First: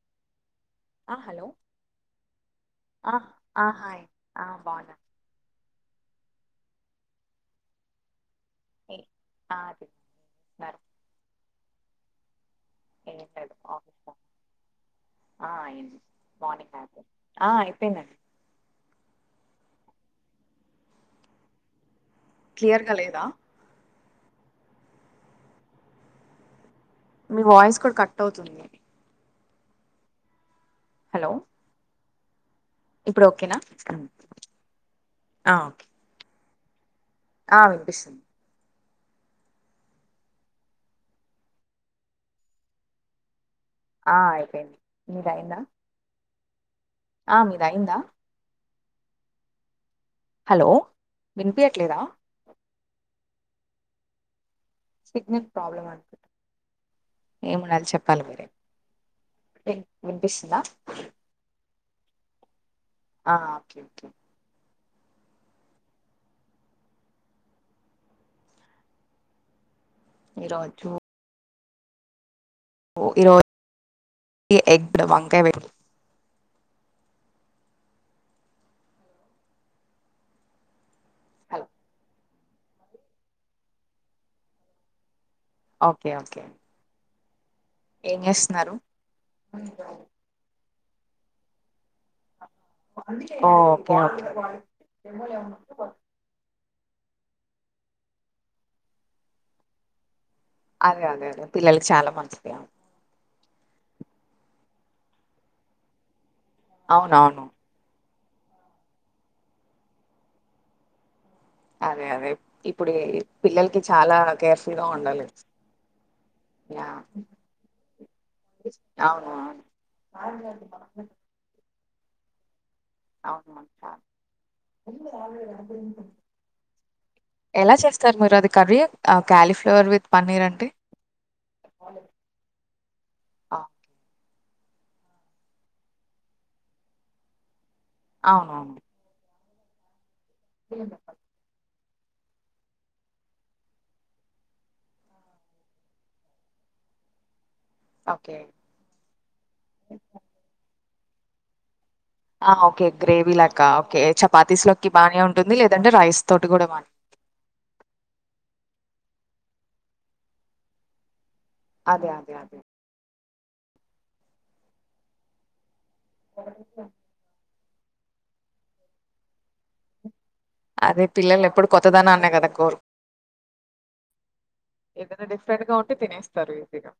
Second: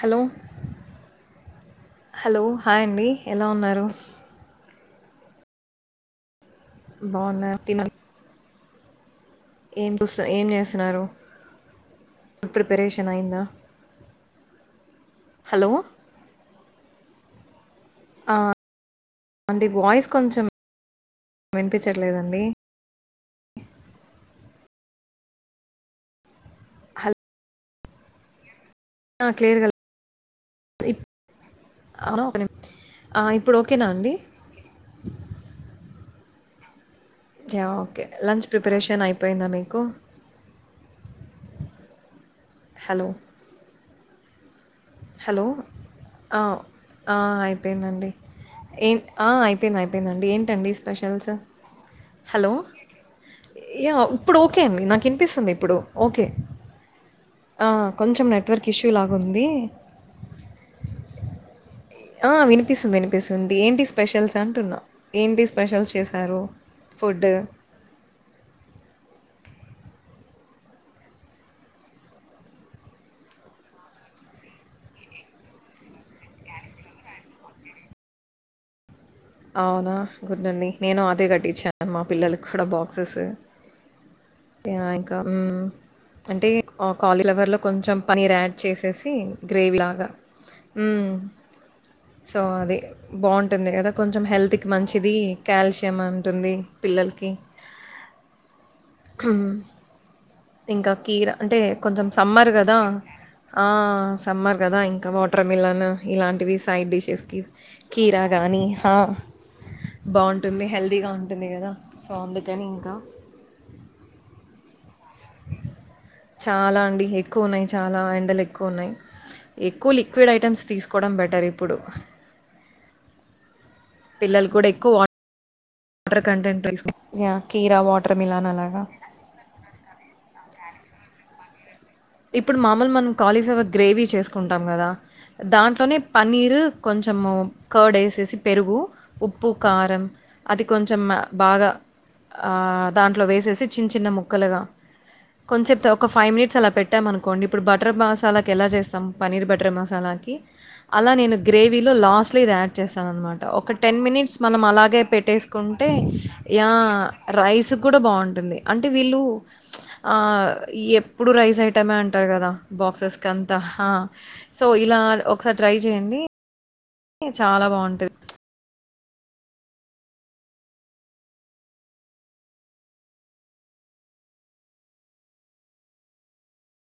Hello ఆ hello hello hi అండి ఆ ఎలా ఆ ఉన్నారు హాయ్ ఆ బాగున్నా బాగున తిన [unintelligible] ఏం పుస్త ఏం తిన్నారు చేస్తున్నారు ఫుడ్ ప్రిపరేషన్ ఏం అయందా లేదు ఆఫీస్ లో ఆ హలో అయింది మార్నింగ్ ఆ అయిపోయిందండి అంటే వాయిస్ కొంచెం వినిపించ క్లియర్గా లేదా హలో మీ వాయిస్ కూడా కట్ అవుతుంది ఆ క్లియర్ గా హలో అ ఒకని ఇప్పుడు ఓకేనా అండి ఆ ఓకే ఆ ఓకే వినిపిస్తుంది లంచ్ ప్రిపరేషన్ అయిపోయిందా మీకు హలో ఆ అయిపోయింది మీది హలో అయిందా ఆ ఆ మీది అయిందా అయిపోయిందండి ఏ అయిపోయింది అయిపోయిది అండి హలో ఏంటండీ స్పెషల్స్ వినిపియట్లేదా హలో హై ఇప్పుడు ఓకే అండి నాకు సిగ్నల్ వినిపిస్తుంది ఇప్పుడు ప్రాబ్లమ్ ఓకే అనుకుంటా ఏముండాలి చెప్పాలి కొంచెం మీరే నెట్వర్క్ ఇష్యూ లాగా ఉంది విన్- వినిపిస్తుందా ఆ వినిపిస్తుంది ఆ వినిపిస్తుంది ఓకే ఏంటి ఓకే. స్పెషల్స్ అంటున్నా ఏంటి స్పెషల్స్ చేశారు ఫుడ్ ఈ రోజు ఓ ఈరోజు ఎగ్ వంకయ వె అవునా గుడ్ అడి నేను అదే హలో కట్టించాను మా పిల్లల కూడా బ్యాంక్స్ ఇంకా ఓకే ఓకే అంటే కాలీ ఫ్లవర్లో కొంచెం ఏం పనీర్ యాడ్ చేస్తున్నారు చేసేసి గ్రేవీ లాగా సో అది బాగుంటుంది కద ఓకే కొంచెం ఓకే హెల్త్కి మంచిది కాల్షియం ఉంటుంది పిల్లలకి ఇంకా అదే అదే కీర అదే అంటే పిల్లలకి కొంచెం చాలా సమ్మర్ మంచిది కదా ఆ సమ్మర్ కదా ఇంకా వాటర్ మిలన్ ఇలాంటివి సైడ్ డిషెస్కి అవునవును కీరా గానీ హా బాగుంటుంది హెల్తీగా ఉంటుంది. గదా! అదే సో, అదే అందుకని ఇప్పుడు ఇంకా పిల్లలకి చాలా కేర్ఫుల్ గా ఉండాలి చాలా యా అండి ఎక్కువ ఉన్నాయి చాలా ఎండలు ఎక్కువ ఉన్నాయి అవును ఎక్కువ లిక్విడ్ ఐటమ్స్ అవును తీసుకోవడం బెటర్ ఇప్పుడు అవును పిల్లలు కూడా ఎక్కువ వాటర్ కంటెంట్ తీసు యాహ్! కీర, ఎలా వాటర్ చేస్తారు మీరు మిలన్ అది కర్రీ అలాగా క్యాలీఫ్లవర్ విత్ పన్నీర్ అంటే ఇప్పుడు మామూలు మనం ఆ, కాలీఫ్లేవర్ గ్రేవీ చేసుకు కుంటాం కదా దాంట్లోనే పన్నీరు కొంచెము కర్డ్ వేసేసి పెరుగు, అవునవును ఉప్పు, కారం అది కొంచెం బాగా ఆ దాంట్లో వేసేసి చిన్న చిన్న ముక్కలుగా కొంచేపు ఒక ఫైవ్ మినిట్స్ అలా పెట్ పెట్టాం ఆనుకోండి ఇప్పుడు బటర్ ఓకే మసాలాకి ఎలా చేస్తాం పనీర్ బటర్ మసాలాకి అలా నేను గ్రేవీ గ్రేవీ లో లాస్ట్ లో ఆ, ఇది యాడ్ ఓకే చేస్తాం గ్రేవీ అన్నమాట లాగా ఒక టెన్ ఓకే మినిట్స్ మనం చపాతీస్ లోకి అలాగే బానే ఉంటుంది పెట్టుసుకుంటే లేదంటే రైస్ తోటి కూడా ఆ బానే రైస్ కి కూడా బాగుంటుంది అంటే వీళ్ళు ఆ ఎప్పుడు రైస్ ఐటమే అదే అంటారు అదే కదా అదే బాక్సెస్ ఆంత సో ఇలా ఒకసారి ట్రై చేయండి. చాలా బావుంటది. అదే పిల్లలు ఎప్పుడు కొత్తదనాన్నే కదా కోరు ఏదన్నా డిఫరెంట్గా ఉంటే తినేస్తారు ఈజీగా.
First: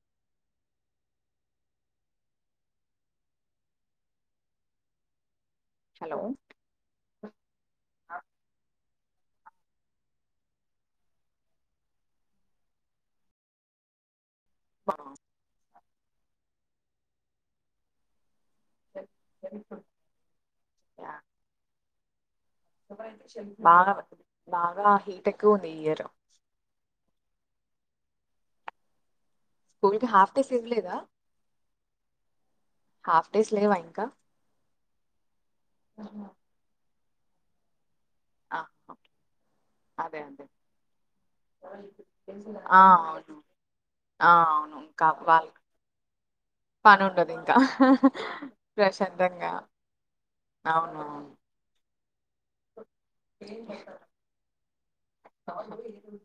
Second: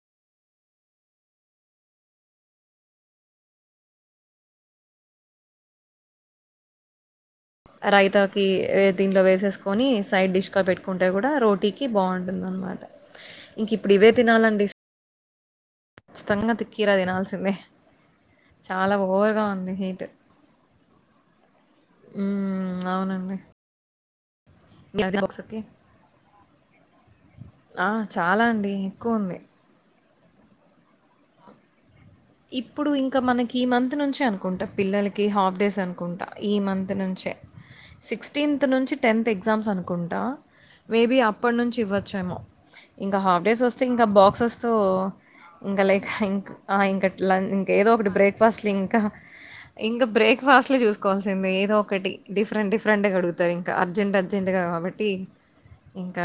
హలో రైతాకీ ఏద్ దీంట్లో వేసేసుకొనీ, సైడ్ డిష్ గా పెట్టుకుంటే గూడా రోటీకి బాగుంటుందన్నమాట. ఇంక ఇప్పుడు ఇవే తినాలండి. ఖచ్చితంగా కీర తినాల్సిందే. చాలా ఓవర్గా ఉంది హీట్. యా హ్మ్. అవునండి. బాగా బాగా మీది హీట్ ఎక్కువ బాక్స్‌కి ఉంది ఈ ఇయర్. ఆ చాలా అండీ ఎక్కువ ఉంది. స్కూల్ కి హాఫ్ డేస్ ఇవ్వలేదా. ఇప్పుడు ఇంకా హాఫ్ డేస్ మనకి ఈ లేవా మంత్ ఇంకా నుంచే అనుకుంటా. పిల్లలకి హాఫ్ డేస్ అనుకుంటా, ఈ మంత్ నుంచి టే. సిక్స్టీన్త్ ఆహా, నుంచి టెన్త్ ఎగ్జామ్స్ అదే అనుకుంటా. అదే మేబీ అప్పటి నుంచి ఇవ్వచ్చేమో. ఆ ఇంకా అవును హాఫ్ డేస్ వస్తే ఇంకా ఆ బాక్సెస్తో అవును ఇంకా వాళ్ళ ఇంకా లేక ఇంక్ ఆహా పని ఇంక ఉండదు లం ఇంకా ఇంక ఏదో ఒకటి బ్రేక్ఫాస్ట్లు ఇంకా ప్రశాంతంగా ఇంకా బ్రేక్ఫాస్ట్లు అవును చూసుకోవాల్సిందే ఏదో ఒకటి. డిఫరెంట్ డిఫరెంట్గా అడుగుతారు ఇంకా అర్జెంట్ అర్జెంట్గా కాబట్టి. ఇంకా,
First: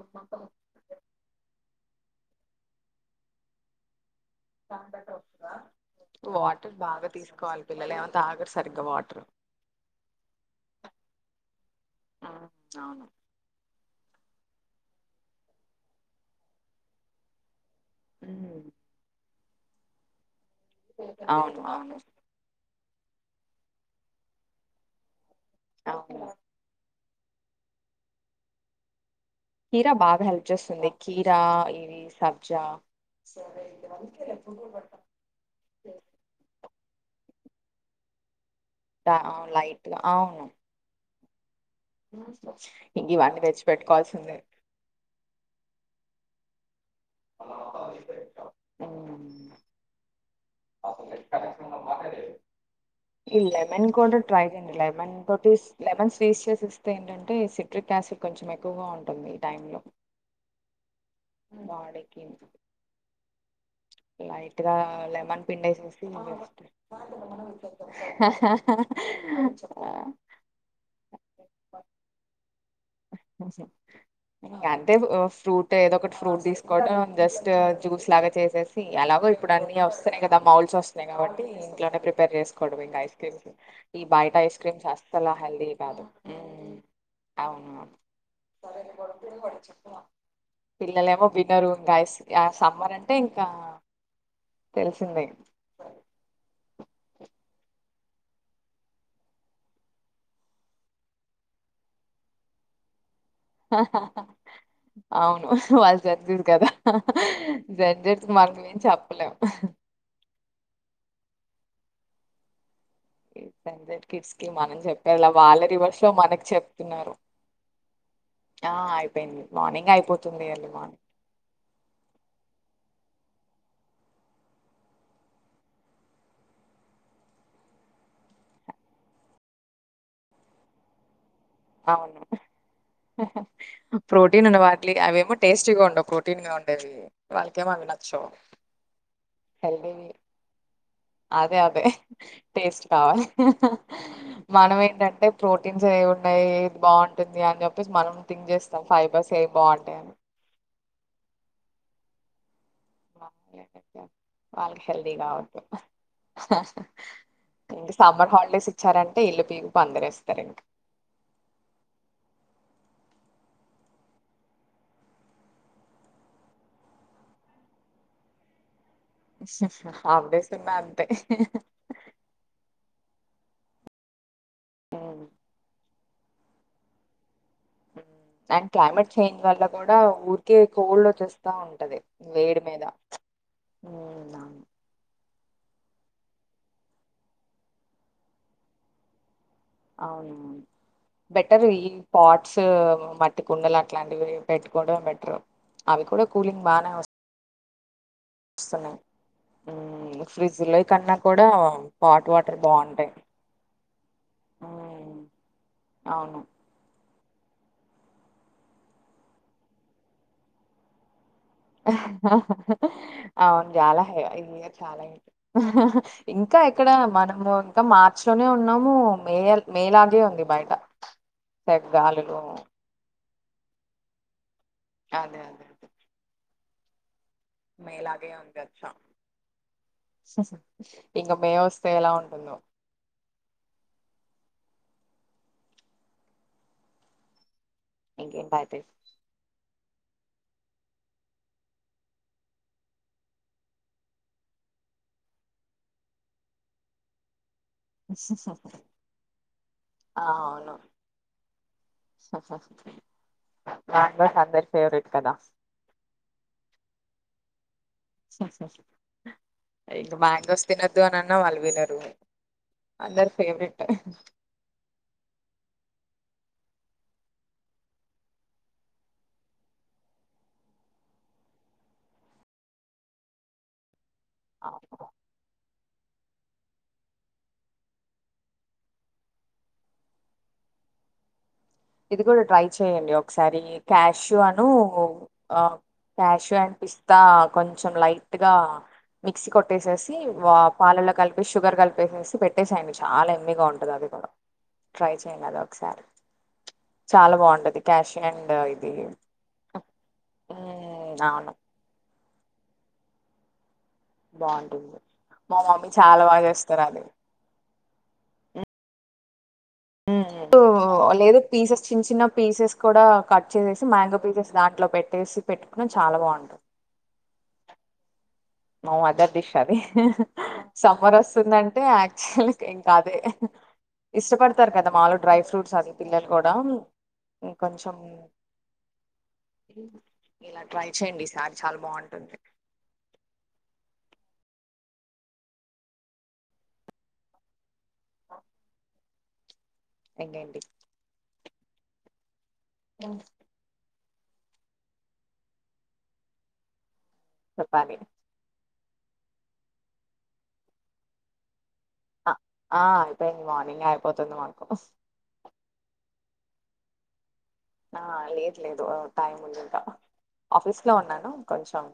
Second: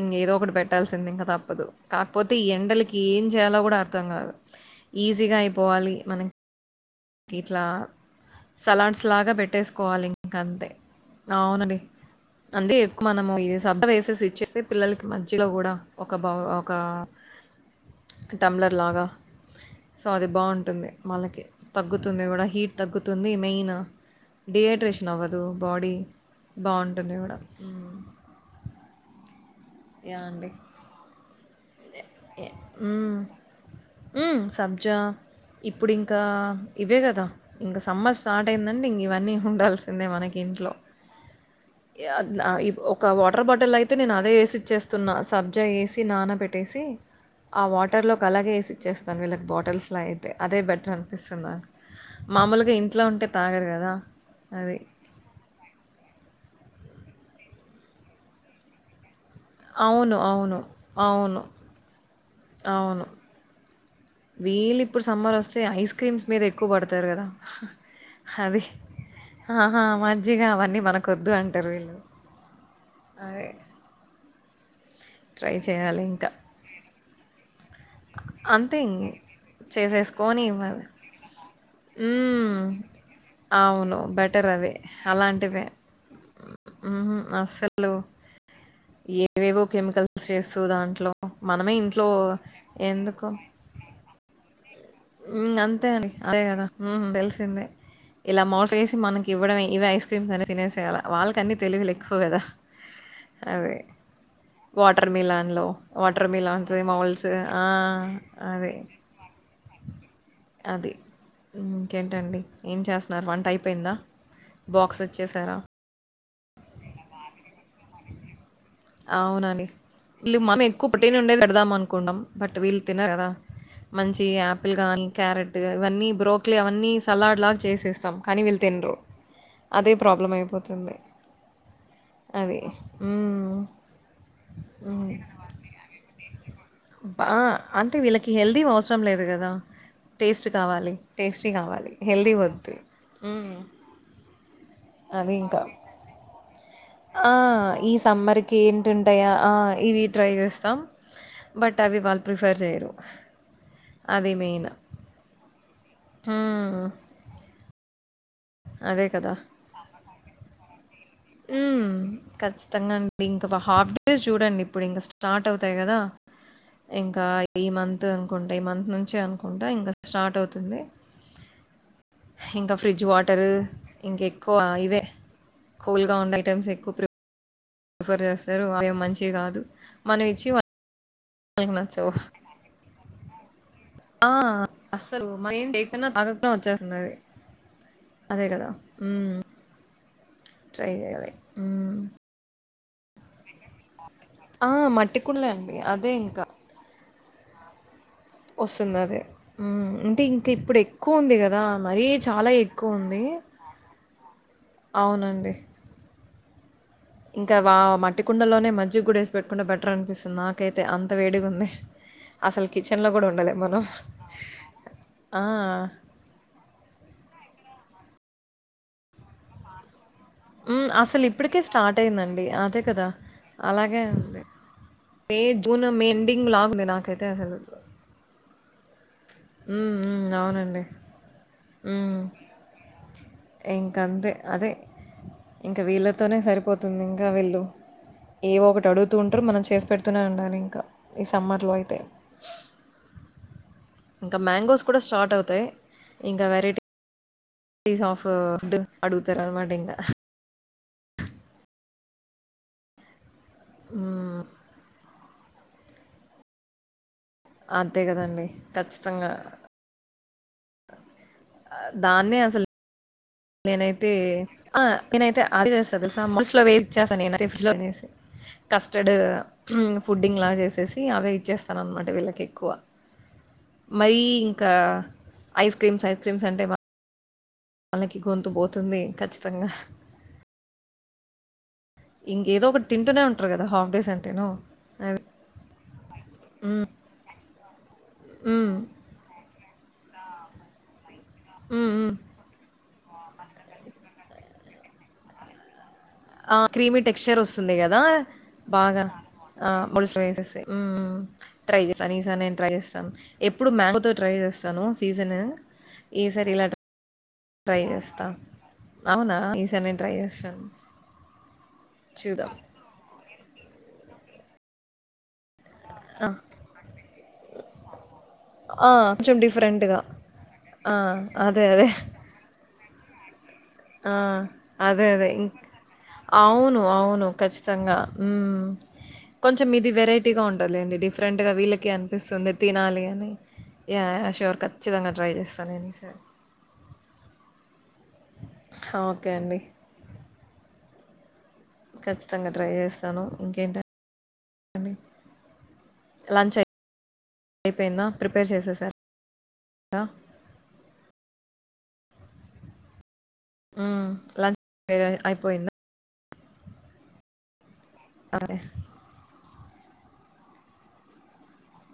ఇంగ ఏదో ఒకటి పెట్టాల్సింది ఇంగ తప్పదు. కాకపోతే ఈ ఎండలకీ ఏం చేయాలో గూడా అర్థం గాదు. ఈజీగా అయిపోవాలి మనక్ వాటర్ బాగా తీసుకోవాలి పిల్లలేమొ తా సలాడ్స్ లాగా పెట్టేసుకోవాలి ఇంక అంతే. అవునండి. ఉమ్, అందే ఎక్కువ అవును మనము ఈ [inaudible] ఏసేసి ఇచ్చేస్తే పిల్లలకి మధ్యలో గూడా ఒక బౌ ఒకా ఉమ్, టమ్లర్ లాగా సో అది బాగుంటుంది. వాళ్ళకి అవును అవును తగ్గుతుంది గూడా హీట్ తగ్గుతుంది మెయిను డిహైడ్రేషన్ అవ్వదు బాడీ అవును బావుం [unintelligible] గూడా ఊ కీరా బాగా హెల్ప్ చేస్తుంది. కీరా ఇవి ఎ సబ్జా జ్జా ఇప్పుడు ఇంకా ఇవే గదా. ఇంక సమ్మర్ స్టార్ట్ అయిందంటే ఇంగ దా- ఇవన్నీ ఆ, లైట్ గా ఉండాల్సిందే మనకి అవును ఇంట్లో. యా నా ఇ ఇంక ఒకా ఇవన్నీ వాటర్ తెచ్చి బాటిల్ అయితే నేను అదే పెట్టుకోవాల్సిందే ఏసి ఇస్తున్నా సబ్జా ఏసి నాన పెట్టేసీ. ఆ వాటర్ లోక్ అలాగే ఏసి ఇచ్చేస్తాను వీళ్ళక్ బాటిల్స్ లో అయితే. అదే దె బెటర్ అనిపిస్తుంది నాకు. మామూలుగా ఇంట్ ఈ లెమెన్ తోటి ట్రై చేయండి లెమెన్ తోటీ లెమెన్స్ తీస్ చేసేస్తే ఏంటంటే సిట్రిక్ యాసిడ్ కొంచెం ఎక్కువగా ఉంటుంది. టైంలో అవును అవును అవును బాడీకి అవును. లైట్ గా వీళ్ళిప్పుడు సమ్మర్ లెమన్ వస్తే ఐస్ పిండేసేసి క్రీమ్స్ మీద జస్ట్ ఎక్కువ పడతారు గదా. అది ఆహా మజ్జిగా అవన్నీ మనకొద్దు అంటరు వీళ్ళు. ఊహు ఇంకా అంటే ఓ ట్రై ఫ్రూట్ ఏదో చేయాలి ఒకటి ఇంకా. ఫ్రూట్ తీసుకోవడం జస్టా. జ్యూస్ లాగా అంతే చేసేసి, ఇంగ ఎలాగో ఇప్పుడు అన్ని వస్తున్నాయి గదా చేసేసుకొని మౌల్డ్స్ ఇవ్వాలి. వస్తున్నాయి కాబట్టీ ఇంట్లోనే ప్రిపేర్ హ్మ్. చేసుకోవడమే. ఇంకా ఐస్స్ క్రీమ్స్. అవును. ఈ బయట బెటర్ ఐస్ అవే. క్రీమ్స్ అస్సలా అలాంటివే. హెల్దీ కాదు. ఊ హుహు. అవును అస్సలు ఏవేవో కెమికల్స్ చేస్తూ దాంట్లో పిల్లలేమో వినరు మనమే ఇంక ఇంట్లో ఐస్ ఆ స ఎందుకో తెలిసిందే ఊ అంతే అండి అదే గదా ఊహు తెలిసిందే. ఇలా మౌల్డ్సో ఏసి మనకి ఇవ్వడమే ఇవి ఐస్ క్రీమ్స్ అని తినేసేయాలా వాళ్ళకన్ని తెలివిలెక్కువ కదా. ఆహా వాటర్ అవును, మిలాన్‌లో వాళ్ళు జడ్ వాటర్ జీన్ కదా, మిలాన్స్, మౌల్స్ ఆ! జడ్ జీన్స్ కి మనము అదే. ఏం చెప్పలేమ్. అది, ఇంకేంటండి. ఏం చేస్తున్నారు? జెడ్ వంటయిపోయిందా? జీన్ కిడ్స్ కి మనం బాక్స్ చెప్పేద్లా, ఇచ్చేసారా? వాళ్ళే రివర్స్ లో మనక్, చెప్తున్నారు. ఆ! అయిపోయింది. అవునండి. మార్నింగే ఇళ్ళు అయిపోతుంది మనం ఎర్లీ ఎక్కువ మార్నింగ్. ప్రోటీన ఉండేది పెడదాం అనుకుంటాం. బట్ వీళ్ళు తినర్ కదా. మంచి ఆపిల్ గానీ, క్యారెట్ ఇవన్నీ బ్రోక్లీ అవన్నీ సలాడ్ లాగా చేసేస్తాం. కానీ వీల్ తిన్రూ, అదే ప్రాబ్లం అయిపోతుంది. అవును. అది ఉమ్మ్. ప్రోటీన్ ఉన్న వాట్లీ, అవేమో టేస్టీగా ఉండవు. ప్రోటీన్గా ఉన్ బా అంటే వీళ్ళకి హెల్దీ అవసరం లేదు గదా. హెల్తీవి టేస్ట్ కావాలి, టేస్టీ అదే గా అదే టేస్ట్ కావాలి. మనమే, ఏంటంటే అది ఇంకా. ప్రోటీన్స్ ఏవీ ఉన్నాయి. ఆ బావుంటుంది అని జెప్పేసి ఈ మనం సమ్మర్ థింక్ కి జేస్తాం. ఏంటి ఉంటాయా, ఫైబర్స్ ఏవి ఆ ఇవి బావుంటాయని. ట్రై చేస్తాం. బట్ అవి వాళ్ళు ప్రిఫెర్ చేయరు. [inaudible] వాళ్ళకి హెల్దీ గా వద్దు. హుమ్మ్. సమ్మర్ హాలిడేస్ ఇచ్చారంటే ఇల్లు పీకి పందిరి ఏస్తారు ఇంక్. ఉమ్మ్. ఖచ్చితంగా అండి. ఇంక హాఫ్ డేస్ చూడండి, ఇప్పుడ్ ఇంగా స్టార్ట్ అవుతాయి గదా. ఇంకా ఈ మంత్ అనుకుంట, ఈ మంత్ నున్ చే అనుకుంట. ఇంగా హాఫ్ స్టార్ట్ డేస్ ఉన్నా అవుతుంది. అంతే ఇంకా ఫ్రిడ్జ్ వాట్, టర్, ఇంక ఎక్కువ ఇవే, ఉమ్, కూల్గా ఉండే ఐటమ్స్ ఎక్కువ ప్రీ అండ్ క్లైమేట్ చేంజ్ కాదు. వల్ల కూడా, మనం ఇచ్చి ఊరికే కోల్డ్ ఓచ్చేస్త్ తా వాళ్ళకి ఉంటది. నచ్చవు. వేడ్ మీద. ఆ అస్సల్ ఏం లేకున్న, తాగకుండా ఓచ్చేస్తుంది, అది. అదే గదా. అవునవును ట్రై జేయాలి. బెటర్ ఈ [unintelligible] మట్టి కుండలు అట్లాంటివి ఆ! పెట్టుకోవడం మట్టి బెటరూ. కుండలే అండి. అవి అదే కూడా కూలింగ్ బాగానే ఓస్, ఓస్తుంది అదే. అంటే ఇంకా ఫ్రిడ్జ్ ఇప్పుడు లో కన్నా ఎక్కువ ఉంది కూడా కదా, మరీ పాట్ చాలా వాటర్ ఎక్కువ బాగుంటాయి ఉంది. ఇ ఉమ్, అవునండి. అవును. ఇంకా వా, మట్టి కుండలోనే మజ్జిగ కూడా వేసి పెట్టుకుంటే బెటర్ అనిపిస్తుంది, నాకైతే అంత వేడిగా ఉంద్, అవును మనం. జాలా హే, ఇంకా చాలా ఇంకా. ఆ! ఇంకా ఇంకా ఇక్కడ మనము ఇంకా మార్చి లోనే ఉన్నాము. మేయల్, మే లాగే ఉన్ ఉమ్ అసల్ ఇప్పటికే స్టార్ట్ అయిందండి, అదే కదా. మే, అదే జూన్, మే ఎండింగ్ లాగుంది నాకైతే. అసలు. మే లాగే ఉండోచ్చా. హ్మ్. హ్మ్. అవునండి. ఇంకా మే ఓస్తే ఎలా ఉంటుందో. ఇంక్ అంతే. అదే ఇంకా వీళ్ళతోనే సరిపోతుంది. ఇంకా వీళ్ళు, ఇంకేంటి ఏవొ అయితే ఒకటి అడుగుతూ ఉంటుర్, మనం చేసి పెడ్త్ తూనే ఉండాలి ఇంకా. ఈ సమ్మర్లో అయితే, ఇంకా మ్యాంగోస్ కూడా స్టార్ట్ అవుతాయి, ఇంకా వెరైటీ, అడుగుతారు అనమాట ఇంకా అవును. సఫ మ్యాంగోస్ మ్మ్. అందరి ఫేవరెట్ కదా. అంతే కదండి, ఖచ్చితంగా. ఇంక మ్యాంగోస్ తినొద్దు అన్ అన్నా, వాళ్ళు వినరు. దాన్నే అసలు అందరి ఫేవరెట్ నేనైతే ఆ నేనైతే అది చేస్తా తెలుసా మోస్లవే ఇచ్చాసా నే డ్జ్ లో కస్టర్డ్ ఫుడ్ంగ్ లా చేసేసి అవే ఇచ్చేస్తాను అ మాట వీళ్ళకి ఎక్కువ మరీ ఇంకా ఐస్ క్రీమ్స్ ఐస్ క్రీమ్స్ అంటే వళ్లకి గొంతు పోతుంది ఖచ్చితంగా ఇది కూడా ట్రై ఇంకేదో ఒకటి చెయండి తింటూనే ఉంటారు ఒకసారి గదా! హాఫ్ డేస్ క్యాష్యూ అంటేను. అను అది. ఆ క్యాషు అండ్ పిస్తా చెం లైట్ గా హ్మ్. మిక్స్ కొట్టేసేసి వా పాలల్లో కలప్ షుగర్ హ్మ్. హ్మ్. కలిపేసేసి పెట్టేసేయండి చాలా యమ్మిగా ఉంటది అది కూడా ట్రై చేయండి అది ఒకసారి ఆ క్రీమీ చాలా టెక్చర్ వస్తుంది బాగుంటుంది కదా క్యాష్యూ అండ్ ఇది బాగా ఆ ముడి వేసేసే హ్మ్ హ్మ్ మ్మ్, అవును ట్రై చేస్తాను ఈసారి నేను ట్రై చేస్తాను ఎప్ ఎప్పుడు మ్యాంగోతో ట్రై చేస్తాను బాగుంటుంది సీజన్ మా మమ్మీ చాలా బాగా ఈసారి ఇలా ట్ర చేస్తారు అది ట్రై చేస్తా అవునా ఈసారి నేను ట్రై జేస్తాను. లేదు పీసెస్ చిన్న చిన్న చూద్దాం. పీసెస్ కూడా కట్ చేసే మ్యాంగో పీసెస్ దాంట్లో పెట్టేసి పెట్టుకున్నా చాలా ఆ! బాగుంటాం ఆ! మా మదర్ కొంచెం డిష్ అది డిఫరెంట్‌గా. ఆ! సమ్మర్ అదే. వస్తుందంటే అదే. యాక్చులీ కాదే ఆ అదే అదే ఇం అది పిల్లలు కూడా అవును అవును కొంచెం ఖచ్చితంగా హ్మ్ కొంచెం ఇది వెరైటీగా ఇలా ట్రై ఉంటాదిలేండి చేయండి డిఫరెంట్ గా ఈసారి చాలా వీళ్ళకి బాగుంటుంది అనిపిస్తుంది తినాలి అని యాయా ష్యూర్ ఖచ్చితంగా ట్రై చేస్తా నేను ఈ సారి ఓకే అండి ఇంకేంటి ఖచ్చితంగా ట్రై చేస్తాను ఇంకేంటం లంచ్ అయి చెప్పాలి పోయిందా ప్రిపేర్ చేసేసార ఆ ఆ అయిపోయింది మార్నింగ్ హ్మ్. అయిపోతుంది లంచ్ మాకు అయిపోయిందా? ఆ లేదు అదే లేదు టైం లేదు ఆఫీస్ లో ఉన్నాను కొంచెం